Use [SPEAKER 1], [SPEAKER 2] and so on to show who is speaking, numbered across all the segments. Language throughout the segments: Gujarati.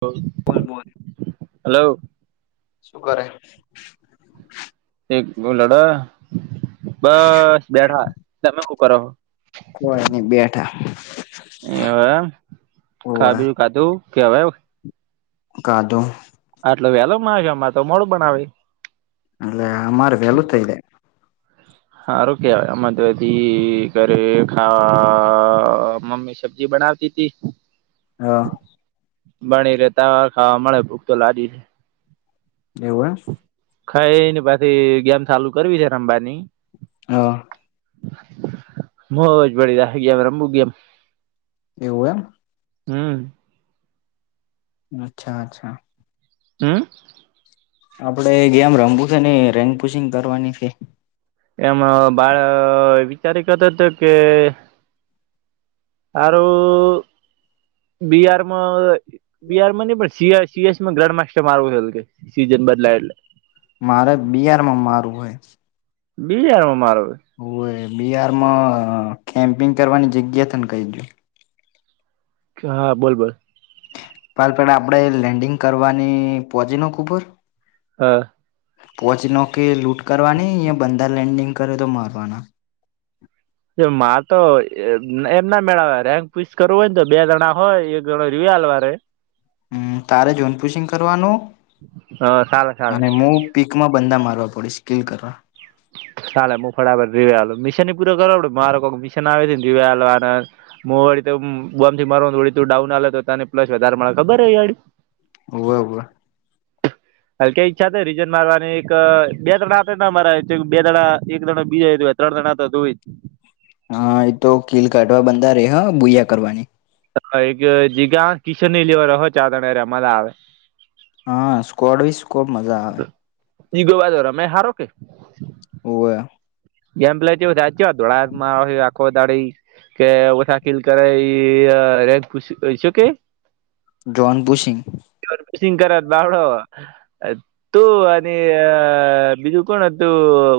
[SPEAKER 1] લો
[SPEAKER 2] બોલ બોલ
[SPEAKER 1] હલો
[SPEAKER 2] શું કરે
[SPEAKER 1] એક બહું લડ બસ બેઠા તમે હું. હું કરો હો.
[SPEAKER 2] કોઈ નઈ બેઠા.
[SPEAKER 1] એવું એમ
[SPEAKER 2] હોવે
[SPEAKER 1] ખાધુ ખાધુ હવે એમ.
[SPEAKER 2] ખાધુ.
[SPEAKER 1] આટલો વેલો માર ઘેર તો મોડું બનાવે.
[SPEAKER 2] અલ્યા અમારે વેલુ થઈ જાય
[SPEAKER 1] હારુ કેવાય અમાર તો હજી ઘરે ખા મમ્મી સબ્જી બનાવતી. જી જી.
[SPEAKER 2] હા.
[SPEAKER 1] બણી રે ટેન ખાવા મળે ભૂખ તો લાદી છે.
[SPEAKER 2] એવું એમ.
[SPEAKER 1] ખાઈને પછી ગેમ ચાલુ કરવી છે રમવાની.
[SPEAKER 2] હ.
[SPEAKER 1] મોજ પડી જાય ગેમ રમું ગેમ એમ.
[SPEAKER 2] એવું એમ.
[SPEAKER 1] હમ્મ.
[SPEAKER 2] અચ્છા અચ્છા.
[SPEAKER 1] હમ્મ.
[SPEAKER 2] આપડે ગેમ રમવું છે ને ભઈને પુશિંગ કરવાની છે.
[SPEAKER 1] એમ બાળ વિચારી કરતો હતો કે. હારુ બિહારમાં. બિહાર માં નઈ પણ સીઆર સીએસમાં ગ્રાન્ડ માસ્ટર મારું હાલ સીઝન બદલાય એટલે.
[SPEAKER 2] મારે બિહારમાં મારું હે.
[SPEAKER 1] બિહારમાં મારો.
[SPEAKER 2] હોવે બિહારમાં કેમ્પિંગ કરવાની જગ્યા તન કહી દે.
[SPEAKER 1] હા બોલ બોલ.
[SPEAKER 2] પાલપેડા આપડે લેન્ડિંગ કરવાની પહોંચી નો કુબર.
[SPEAKER 1] હા.
[SPEAKER 2] પોચનો કે લૂટ કરવાની યા બંધા લેન્ડિંગ કરે તો મારવાના.
[SPEAKER 1] તો માર તો એમ ના મેળ આવે રેમ પીચ કરવું હોય ને તો બે જણા હોય. પેલો રીઆલવારે.
[SPEAKER 2] હમ્મ તારે જૂનપુસિંગ કરવાનું
[SPEAKER 1] હા ચાલે ચાલે
[SPEAKER 2] અને હું. પીકમાં બંદા મારવા પડસે કીલ કરવા.
[SPEAKER 1] ચાલે હું ફળબર રીવાલો મિશન પૂરો કરાવડ મારે કોઈક મિશન આવે ને રીવાલાર. મુ વળી તો બોમ થી મારવાળી તું ડાઉન આવે તો તને પ્સ વધારે મળે ખબર હોય.
[SPEAKER 2] હોવે હોવે.
[SPEAKER 1] હ કે ઈચ્છા કે રિજન મારાની એક બે જણા હતા ને મારા બે જણા એક જણા બીયાય ને. ત દણા દ હોઈ.
[SPEAKER 2] હા એ તો કીલ કાઢવા બંધા રે હ ભૂયા કરવાની.
[SPEAKER 1] એક જીગા કિશન ની લેવા હો ચારના મજા આવે.
[SPEAKER 2] હા સ્કોડ બી સ્કોબ મજા આવે
[SPEAKER 1] ઈગલો પાસો રમે હારો કે.
[SPEAKER 2] હોવે.
[SPEAKER 1] ગેમ પ્લે કેવું થાય આજ કેવા ધોળાયા આખો દાડી. કે ઓછા કીલ કરે ઈ રેલ કુસી શું કે ઈ.
[SPEAKER 2] John bushing.
[SPEAKER 1] જોન બુસિંગ કરે બાવડો. તું અને બીજું કોણ હતું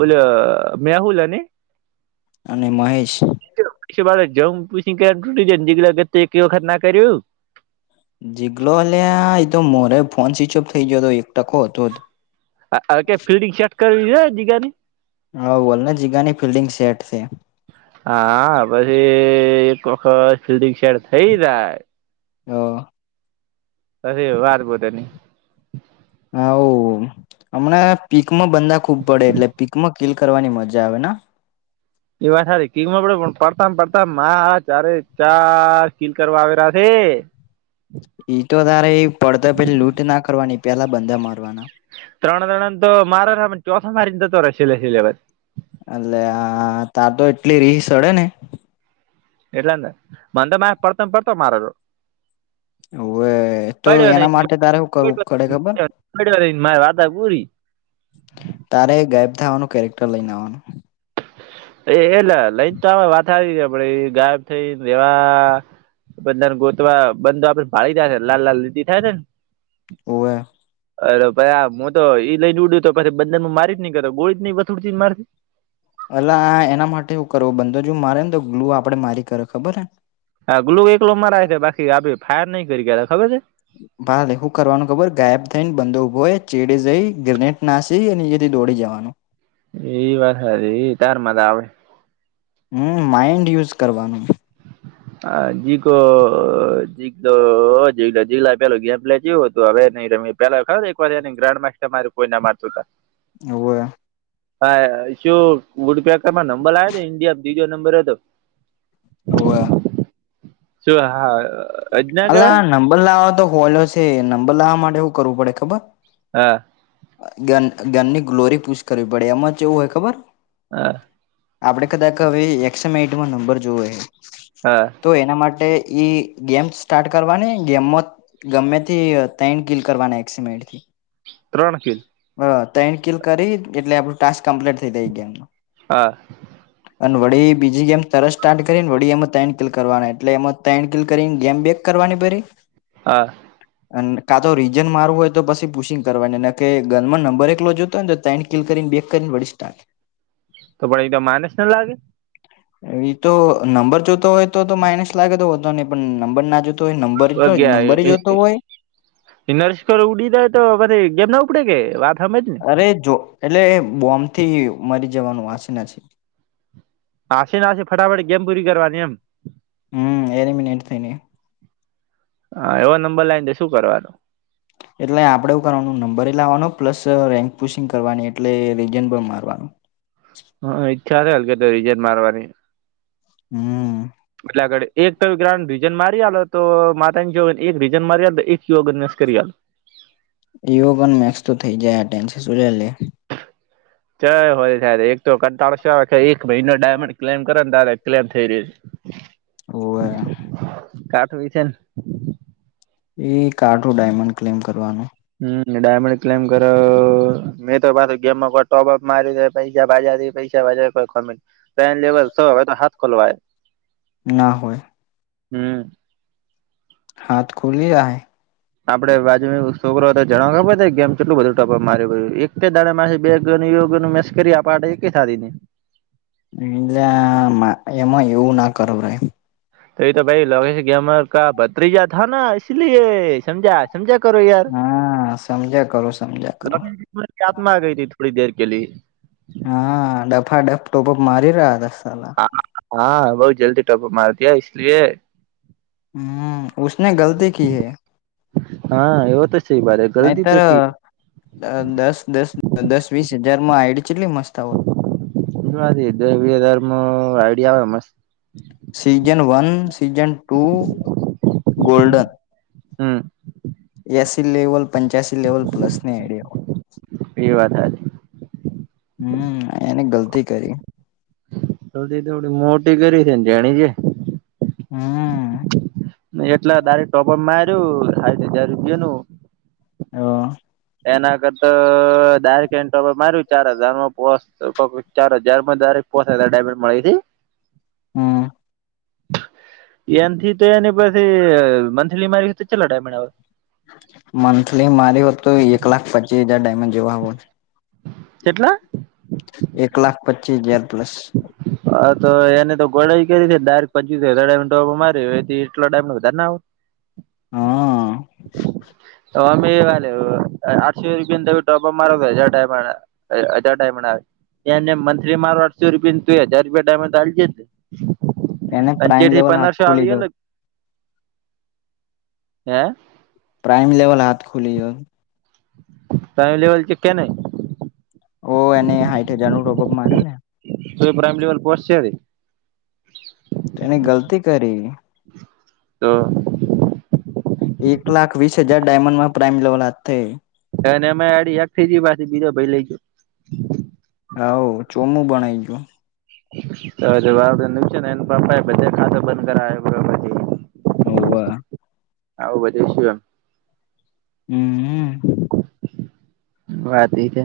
[SPEAKER 1] ઓલ્યો. મેહુલ નઈ.
[SPEAKER 2] અને મહેશ.
[SPEAKER 1] પછી વાળે જમ પછી તૂટી જને દીકગત એક વખત ના કર્યું.
[SPEAKER 2] ઝીગલો હલ એતો મોરે ફોન સ્વિચ ઓફ થઇ ગયો હતો એક ટકો હતો જ
[SPEAKER 1] હ ક ફિલ્ડિંગ સેટ કરવી છે જગા ની
[SPEAKER 2] હા બોલને જીગાની ફિલ્ડિંગ સેટ થ
[SPEAKER 1] હા પછી એક વખત ફિલ્ડંગ શેટ થઈ જાય.
[SPEAKER 2] હ
[SPEAKER 1] ત વાત બોતાની
[SPEAKER 2] હ હમણા પીકમાં બંધા ખુબ પડે એટલે પીકમાં કકીલ કરવાની મજા આવે ને
[SPEAKER 1] એ વાત થારી કીકમાં પડે પણ પડતા પડતામ ચારે ચાર કીલ કરવા આવેલા છે.
[SPEAKER 2] ઈ તો તારે એ પડતો પે લૂંટ ના કરવાની પેલા બંધા મારવાના
[SPEAKER 1] ત્રણ ત્રણ તો મારો ચોથા મારીનેતો રહેશે સિલેબસ
[SPEAKER 2] એલે હા ત્યા તો એટલી રીસ સડે ને
[SPEAKER 1] એટલેને મને પડતો પડતો મારો
[SPEAKER 2] ઓવે તો
[SPEAKER 1] પડ્યો
[SPEAKER 2] એના
[SPEAKER 1] નહી
[SPEAKER 2] માટે તારે શું કરવું પડે ખબર
[SPEAKER 1] પડ્યો ન મારે વાતા પૂરી
[SPEAKER 2] તારે ગાયબ થાવાનું કેરેક્ટર લઈને આવવાનું
[SPEAKER 1] એ એલે લઈને તો વાથ આવી ગ આપડે ગાયબ થઈ રેવા બધાને ગોતવા બંધો આપડે ભાળી જાય ને લાલ લાલ દીતિ થાય ને
[SPEAKER 2] હો વે
[SPEAKER 1] અરે પછ આ હું તો ઈ લઈને ઉડય તો પછી બંને મારી જ નઈ કરતો ગળી જ નઈ વથુડતી મારતી
[SPEAKER 2] અલા આ એના માટે શું કરવું બંદો જો મારે ને તો ગ્લુ આપડે મારી કરે ખબરને
[SPEAKER 1] હા ગ્લું એકલો મારાય છે બાકી આપે ફાયર નહી કરી ગયા હતાા ખબર છે.
[SPEAKER 2] ભાલે શું કરવાનું ખબર ગાયબ થઈને બંદોભો એ ચેડીે જઈ ગ્રેનેડ ના જઈએ હીંથી દોડી જવાનુ
[SPEAKER 1] એ વાત એ તાર મજા આવે
[SPEAKER 2] હમ માઈન્ડ યુઝ કરવાનું
[SPEAKER 1] હ જી જી તો જ જીલા પેલ ગ પેલા જવું હતું હવે નઈ રમે પેલા ખ એક વાર એ ગ્રાન્ માસ્ટર મારે કોઈ ના મારતું ત
[SPEAKER 2] હવવેવે
[SPEAKER 1] હા શું વુડપેકરમાં નંબર આવ હતો ઇન્ડિયા બીજો નંબર હતો.
[SPEAKER 2] હોવે.
[SPEAKER 1] તો યે હા અજના કેવાય
[SPEAKER 2] અલા નંબર લાવવા તો હોલો છે નંબર લાવવા માટે એું કરવું પડે ખબર
[SPEAKER 1] હા.
[SPEAKER 2] ગનની ગ્લોરી પૂછ કરવી પડે એમાં જેવું હોય ખબર
[SPEAKER 1] હા
[SPEAKER 2] આપણે કદાચ હવે એક્સમટમાં નંબર જોવ
[SPEAKER 1] હા
[SPEAKER 2] તો એના માટે ઈ ગેમ સ્ટાર્ટ કરવાની ગેમમાં ગમે તે તઈન કિલ કરવાની એક્સીમેન્ટ થી.
[SPEAKER 1] ત્રણ ખીલ.
[SPEAKER 2] અ તઈણ કીલ કરી એટલે આપડું ટાસ્ક કમ્પ્લીટ થઈ દઈ એ ગેમ માં.
[SPEAKER 1] હા
[SPEAKER 2] અને વડી બીજી ગેમ તરત સ્ટાર્ટ કરીને વડી એમાં તન કિલ કરવાના એટલે એમાં તન કિલ કરીને ગેમ બે કરવાની બરી
[SPEAKER 1] હા
[SPEAKER 2] અને કા તો રીજન મારું હોય તો પછી પુશિંગ કરવાની નને કે ગનમાં નંબર એક જોતો હો ને તો ત કિલ કરીને બે કરીને વડી સ્ટ
[SPEAKER 1] તો પણ એકદ માઇનસ ના લાગે.
[SPEAKER 2] એ તો નંબર જોતો હોય તો તો માઇનસ લાગે તોો નહી પણ નંબર ના જોતો. તો નંબર જો નંબરે જોતો હોય.
[SPEAKER 1] ઇ નરેશકોર ઉડી દાય તો મને ગેમ ના ઉપડે કે હમજ ને
[SPEAKER 2] અરે જો એટલે બોમ્બ થી મરી જવાનું વાંચ નથી.
[SPEAKER 1] હશે ના ફટાફટ ગેમ પૂરી કરવાની એમ
[SPEAKER 2] હમ એનીમ એ થ ન
[SPEAKER 1] હા એવો નંબર લાઈ ને શું કરવાનો.
[SPEAKER 2] એટલે આપડે એવું કરવાનું નંબર લાવાનો પ્લસ રેન્ક પુશિંગ કરવાની એટલે રીજન પણ મારવાનું.
[SPEAKER 1] હ ઇચ્છા છે આમ કે તો વિઝીટ મારવાની.
[SPEAKER 2] હમ્મ.
[SPEAKER 1] એટલે આગળ એક તો ટલ રીજન મારી આલો તો માતા ની જો એક રીજન મારી આ તો એક જેવો બિઝનેસ કરી આલુ.
[SPEAKER 2] યોગ નેક્સ્ટ થઈ જાય આ ટાઈમથી સૂર્ય લે.
[SPEAKER 1] જાર હોય ત્યારે એક તો કંટાળો સુ આવે એક મહિનો ડાયમંડ ક્લેમ કરેન તારે ક્લેમ થઈ રે છે.
[SPEAKER 2] ઓવે.
[SPEAKER 1] કાઠ હોય છે.
[SPEAKER 2] એ કાઠું ડાયમંડ ક્લેમ કરવાનો.
[SPEAKER 1] હમ ડાયમંડ ક્લેમ કર. મેં તો પાછું ગેમ માં પણ ટોપઅપ માર્યું પૈસા બાજા પૈસા બાજા કોઈ કમે. પેન લેવલ સુ હવે તો હાથ ખોલવાય.
[SPEAKER 2] ના હોય.
[SPEAKER 1] હમ્મ.
[SPEAKER 2] હાથ ખુલ્લી આહે.
[SPEAKER 1] આપડે બાજ માં બી છોકરો હતો જણવા ખબર છે ગેમ કેટલું બધું ટપ મારી એક દાડામાં બે ઘણી ગયું મેં મસકરી આપા અડે એ કે સારી નઈ.
[SPEAKER 2] મિંજામાં એમાં એવું ના કરો ભાઈ.
[SPEAKER 1] એતો ભાઈ લો ગેમર કા બત્રીજા થા ના ઈસી લિયે સમજા. સમજા કરો યાર.
[SPEAKER 2] હા સમજ્યા કરો સમજ્યા કરો
[SPEAKER 1] આત્મામાં ગઈ તી થોડી દેર કે લીયે.
[SPEAKER 2] હા ડફા ડફ ટોપ અપ મારી રહ્યા તા સાલા.
[SPEAKER 1] હા બહુ જલ્દી ટોપ અપ માર દીયા ઈસલીયે.
[SPEAKER 2] હમ્મ ઉસને ગલતી કી હૈ.
[SPEAKER 1] હા એવો તો છે ભારે ગલતી તો કી.
[SPEAKER 2] અ દસ દસ દસ વીસ હજાર માં આઈડી ચેટલી મસ્ત આવત.
[SPEAKER 1] એ વાત હાચી દહ વીહ હજાર માં આઈડિયા આવે મસ્ત.
[SPEAKER 2] Season one, season two golden.
[SPEAKER 1] હમ
[SPEAKER 2] એસી લેવલ, પંચ્યાસી લેવલ પ્લસ ને એડે હોઈ.
[SPEAKER 1] એ વાત સાચી
[SPEAKER 2] હમ્મ એને ગલતી કરી.
[SPEAKER 1] થોડી ચેવડી મોટી કરી છે ને જેણી જે.
[SPEAKER 2] હમ્મ.
[SPEAKER 1] એટલા દારે ટોપ અપ માયરુ હાઈટ હજાર રૂપિયાનું.
[SPEAKER 2] અ.
[SPEAKER 1] એના કરતા દારેક એન્તર પર માર્યું ચાર હજાર માં પોચ ટોપ અપ ચાર હજારમાં દારે. પોચ હાજર ડાયમંડ મળી હતી.
[SPEAKER 2] હમ્મ.
[SPEAKER 1] એનથી તો એની પછી મંથલી મા એવી રીતે ચેટલા ડાયમંડ આવે.
[SPEAKER 2] મંથલી મારી હોત તો એક લાખ પચી હજાર ડાયમંડ જેવા હોત.
[SPEAKER 1] કેટલા?
[SPEAKER 2] એક લાખ પચી હજાર પ્લસ.
[SPEAKER 1] હા તો એને તો ગોળાઈ કરી છે તાર પચીસ હજાર ટોપ મારી એટ ટાઈમ વધારે ના આવ.
[SPEAKER 2] હા.
[SPEAKER 1] તમારે ભઈ ક્યાં લેવલ પર. આઠસો રૂપિયા તમે ટોપ અપ મારો તોય હજાર ડાયમ હજાર ડાયમંડ આવે. એને મંથલી મારો આઠસો રૂપિયા નું થયું તોય હજાર રૂપિયા ડાયમંડ હારી જ્યો તું.
[SPEAKER 2] એને
[SPEAKER 1] અન
[SPEAKER 2] પ્રાઈમ
[SPEAKER 1] ચેઠી
[SPEAKER 2] લેવલ
[SPEAKER 1] પંદર
[SPEAKER 2] હાથ
[SPEAKER 1] સો
[SPEAKER 2] ખોલી
[SPEAKER 1] આવી
[SPEAKER 2] દો
[SPEAKER 1] અલગ. હૈ.
[SPEAKER 2] પ્રાઇમ લેવલ હાથ ખુલી હો.
[SPEAKER 1] પ્રાઈમ લેવલ છે કે નહી.
[SPEAKER 2] ઓ એને હાઇઠ હજાનું ટોપક માર્યું ને.
[SPEAKER 1] તો એ પ્રાઈમ લેવલ પહોચ કે.
[SPEAKER 2] એણે ગલતી કરી.
[SPEAKER 1] તો.
[SPEAKER 2] એક લાખ વીસ હજાર ડાયમંડ માં પ્રાઇમ લેવલ હાથે.
[SPEAKER 1] અમે આડી એક થઈ જી બીજો ભાઈ લઈજ.
[SPEAKER 2] હાવુ ચોમું બનાઈ ગયો.
[SPEAKER 1] [inaudible] બંધ કરાવ્યો પછી
[SPEAKER 2] હવવા.
[SPEAKER 1] આવું બધુ શુંઅ.
[SPEAKER 2] હમહઅ.
[SPEAKER 1] વાત એકે.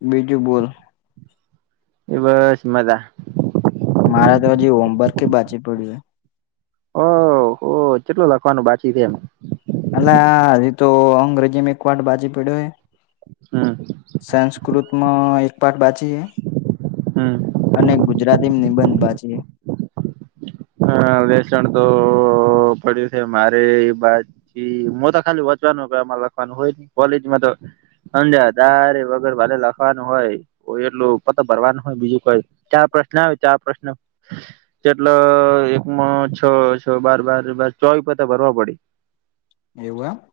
[SPEAKER 2] બીજું બોલ.
[SPEAKER 1] એ બસ મદા.
[SPEAKER 2] મારે તો હજી હોમવર્ક બાચી પડ્યું હે.
[SPEAKER 1] ઓહો ઓહ કેટલું લખવાનું બાકી છે એમા.
[SPEAKER 2] અલા હજી તો અંગ્રેજીમે એક વાટ બાજી પડ્યો.
[SPEAKER 1] હમ.
[SPEAKER 2] સંસ્કૃતમાં એક પાઠ બાચીએ.
[SPEAKER 1] હઅ.
[SPEAKER 2] અને ગુજરાતીમ નિબંધ બાચી.
[SPEAKER 1] હાઆઆ વ્યસણ તો પડ્યું છે મારે એ બાજ. હ હ મોતો ખાલી વચવાનુંમાં લખવાનું હોય કોલેજમાં તો. અંજા તારે વગર વાલે લખવાનું હોય. ઓ એટલું પત ભરવાનું હોય બીજું કોઈ ચાર પ્રશ્ન આવે ચાર પ્રશ્ન. જેટલા. એકમા છ છ બાર બાર બાર ચોવી પતા ભરવા પડી.
[SPEAKER 2] એવું એમ.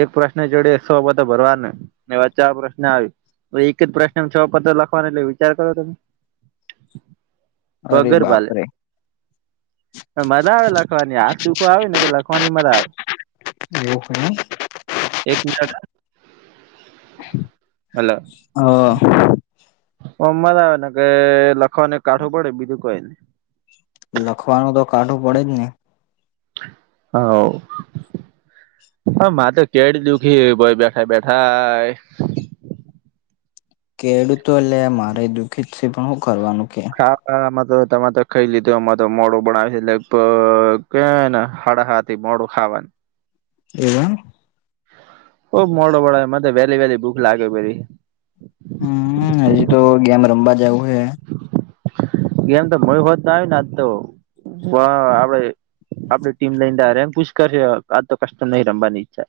[SPEAKER 1] એક પ્રશ્ન જોડે એકસોતો પતા ભરવાનું એવા ચાર પ્રશ્ન આવી. એક જ પ્રશ્ન છ પતા લખવાના એટલે વિચાર કરો તમે.
[SPEAKER 2] અરે
[SPEAKER 1] વગર ભાલે
[SPEAKER 2] બાપરે.
[SPEAKER 1] મજા આવે લખવાની હાથ દુખો આવેને કે લખવાની મજા આવે.
[SPEAKER 2] એવું હે
[SPEAKER 1] એક મિનટ હને હલો.
[SPEAKER 2] હઅ.
[SPEAKER 1] સોમવાર આવે ને કે લખવાને કાઠું પડે બીજું કઈને.
[SPEAKER 2] લખવાનું તો કાઢું પડે જ ને.
[SPEAKER 1] હવ. હા મા તો કેડી દુઃખી ભય બેઠા -બેઠા.
[SPEAKER 2] કેડતો લે મારે દુઃખીત છે પણ હું કરવાનું કે.
[SPEAKER 1] આમાં તો તમારે તો ખાઈ લીધું આમાં તો મોડું બનાવે છે એટલે કેને હાડા હાથ. તે મોડું ખાવાનું.
[SPEAKER 2] એવમ.
[SPEAKER 1] બવ મોડો બનાવે મનેતો વહેલી વહેલી ભૂખ લાગે પેરી.
[SPEAKER 2] હમ હજી તો ગેમ રમવા જવું હે.
[SPEAKER 1] ગેમ તો ગય હોત આવી ને આ તો આપડે. આપડે ટીમ લઈને એમ પૂછ કરશે આ તો કસ્ટ્ટ નહીિ રમવાની ઈચ્છા.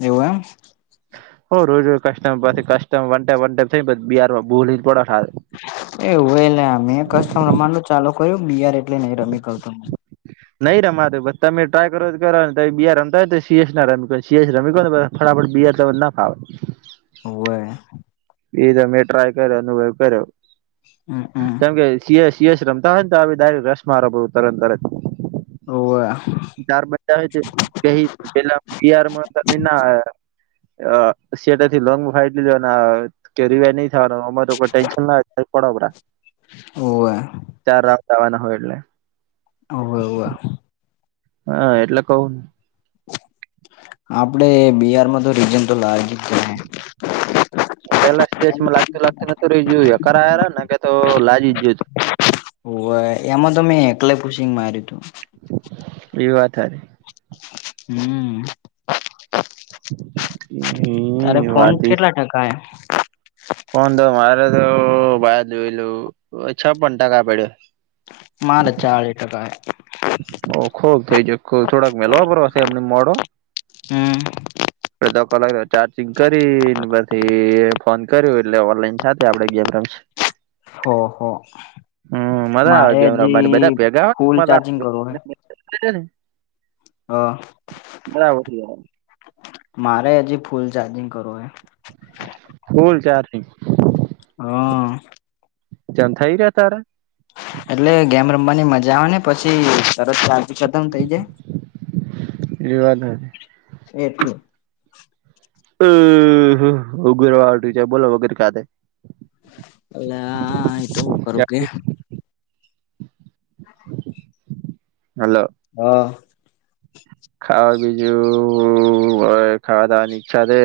[SPEAKER 2] એવું એમ.
[SPEAKER 1] હો રોજ રજ ક્ટમ પછી કમ વંટ વ થઈ બિાર બોલી.
[SPEAKER 2] એવું એલે અ કસ્ટમ રમાનું ચાલુ કર્યું બિયાર એટલે નઈ રમી કર. [inaudible]
[SPEAKER 1] નઈ રમાતો તમે ટ્રાય કરો કરો ને બી રમતા હોય તો સીએસ ના રમી સીએસ રમી ને. ફટાફટ બિયર તવ ના ફાવે.
[SPEAKER 2] હવે.
[SPEAKER 1] એ તમે ટ્રાય કર્યો અનુભવ કર્યો.
[SPEAKER 2] અઅ અઅ. [inaudible]
[SPEAKER 1] કેમ કે સી સીએસ રમતા હોય ને તો ડાયક રસ મારો તરત તરત.
[SPEAKER 2] ઓવા.
[SPEAKER 1] ચાર બજા હોય છે ક પેલાયાર તમે ના આયા. અ સેટ થી લોંગ ફાઈટ લીધો અને. કે રિવાર નહી થવાનો અરે તો કોઈ ટેન્શન ના પડ પરા.
[SPEAKER 2] હોવે
[SPEAKER 1] ચાર રાઉન્ડ આવવાના હોય એટલે.
[SPEAKER 2] હોવે હોવે.
[SPEAKER 1] હા એટલે કહવું ને.
[SPEAKER 2] આપડે બિહારમાં તો રીજન તો લજ જ.
[SPEAKER 1] પેલા કેસમાં લાગતું લાગતું નું જોયું કરાર ને કે તો લાજ જ જોયું.
[SPEAKER 2] ઓ એમાં તો મેં એકલે પુશીંગ માર્યું તું.
[SPEAKER 1] એવી વાત હ ર. [inaudible]
[SPEAKER 2] હમ તારે
[SPEAKER 1] એ
[SPEAKER 2] ફોન કેટલા ટકા [unintelligible] હ [inaudible]
[SPEAKER 1] ફન તો મારે તો બાર જોયલું છપ્પન ટકા પડ્યો [unintelligible]
[SPEAKER 2] માલ ચાળ ટકાાય. [unintelligible]
[SPEAKER 1] ઓ ખોબ થઇ જ થોડાક મેલવાપરવાસે એમને મોડો.
[SPEAKER 2] એ
[SPEAKER 1] અધો કલાક ચાર્જિંગ કરીને પછી ફોન કર્યું એટલે ઓનલાઈન થ આપડે ગેમ રમ.
[SPEAKER 2] હો હો
[SPEAKER 1] હમ મજા આવે
[SPEAKER 2] મારે
[SPEAKER 1] ગને બધા
[SPEAKER 2] હજી
[SPEAKER 1] પેગા
[SPEAKER 2] ફૂલ
[SPEAKER 1] આવે મજા.
[SPEAKER 2] ચાર્જિંગ કરવું
[SPEAKER 1] ન [inaudible]
[SPEAKER 2] હા. [unintelligible]
[SPEAKER 1] બરાબર છેયાર [unintelligible]
[SPEAKER 2] મારે હજી ફૂલ ચાર્જિંગ કરવું એ.
[SPEAKER 1] ફૂલ ચારથી. [unintelligible]
[SPEAKER 2] હા [unintelligible]
[SPEAKER 1] જન થઈ રહ તાર [unintelligible]
[SPEAKER 2] એટલે ગેમ રમવાની મજા આવે ને પછી સરત ચાર્જ ખતમ થઇ જાય.
[SPEAKER 1] રવાદ. [unintelligible]
[SPEAKER 2] એટલે. [unintelligible]
[SPEAKER 1] અગરવાટ છે બોલો વગેરે કાથે.
[SPEAKER 2] ને આ હા તું હું કરું કે
[SPEAKER 1] હાલો.
[SPEAKER 2] હા [unintelligible]
[SPEAKER 1] ખાવા બીજું હો ખાવા દાવાની ઈચ્છા થઈ [unintelligible]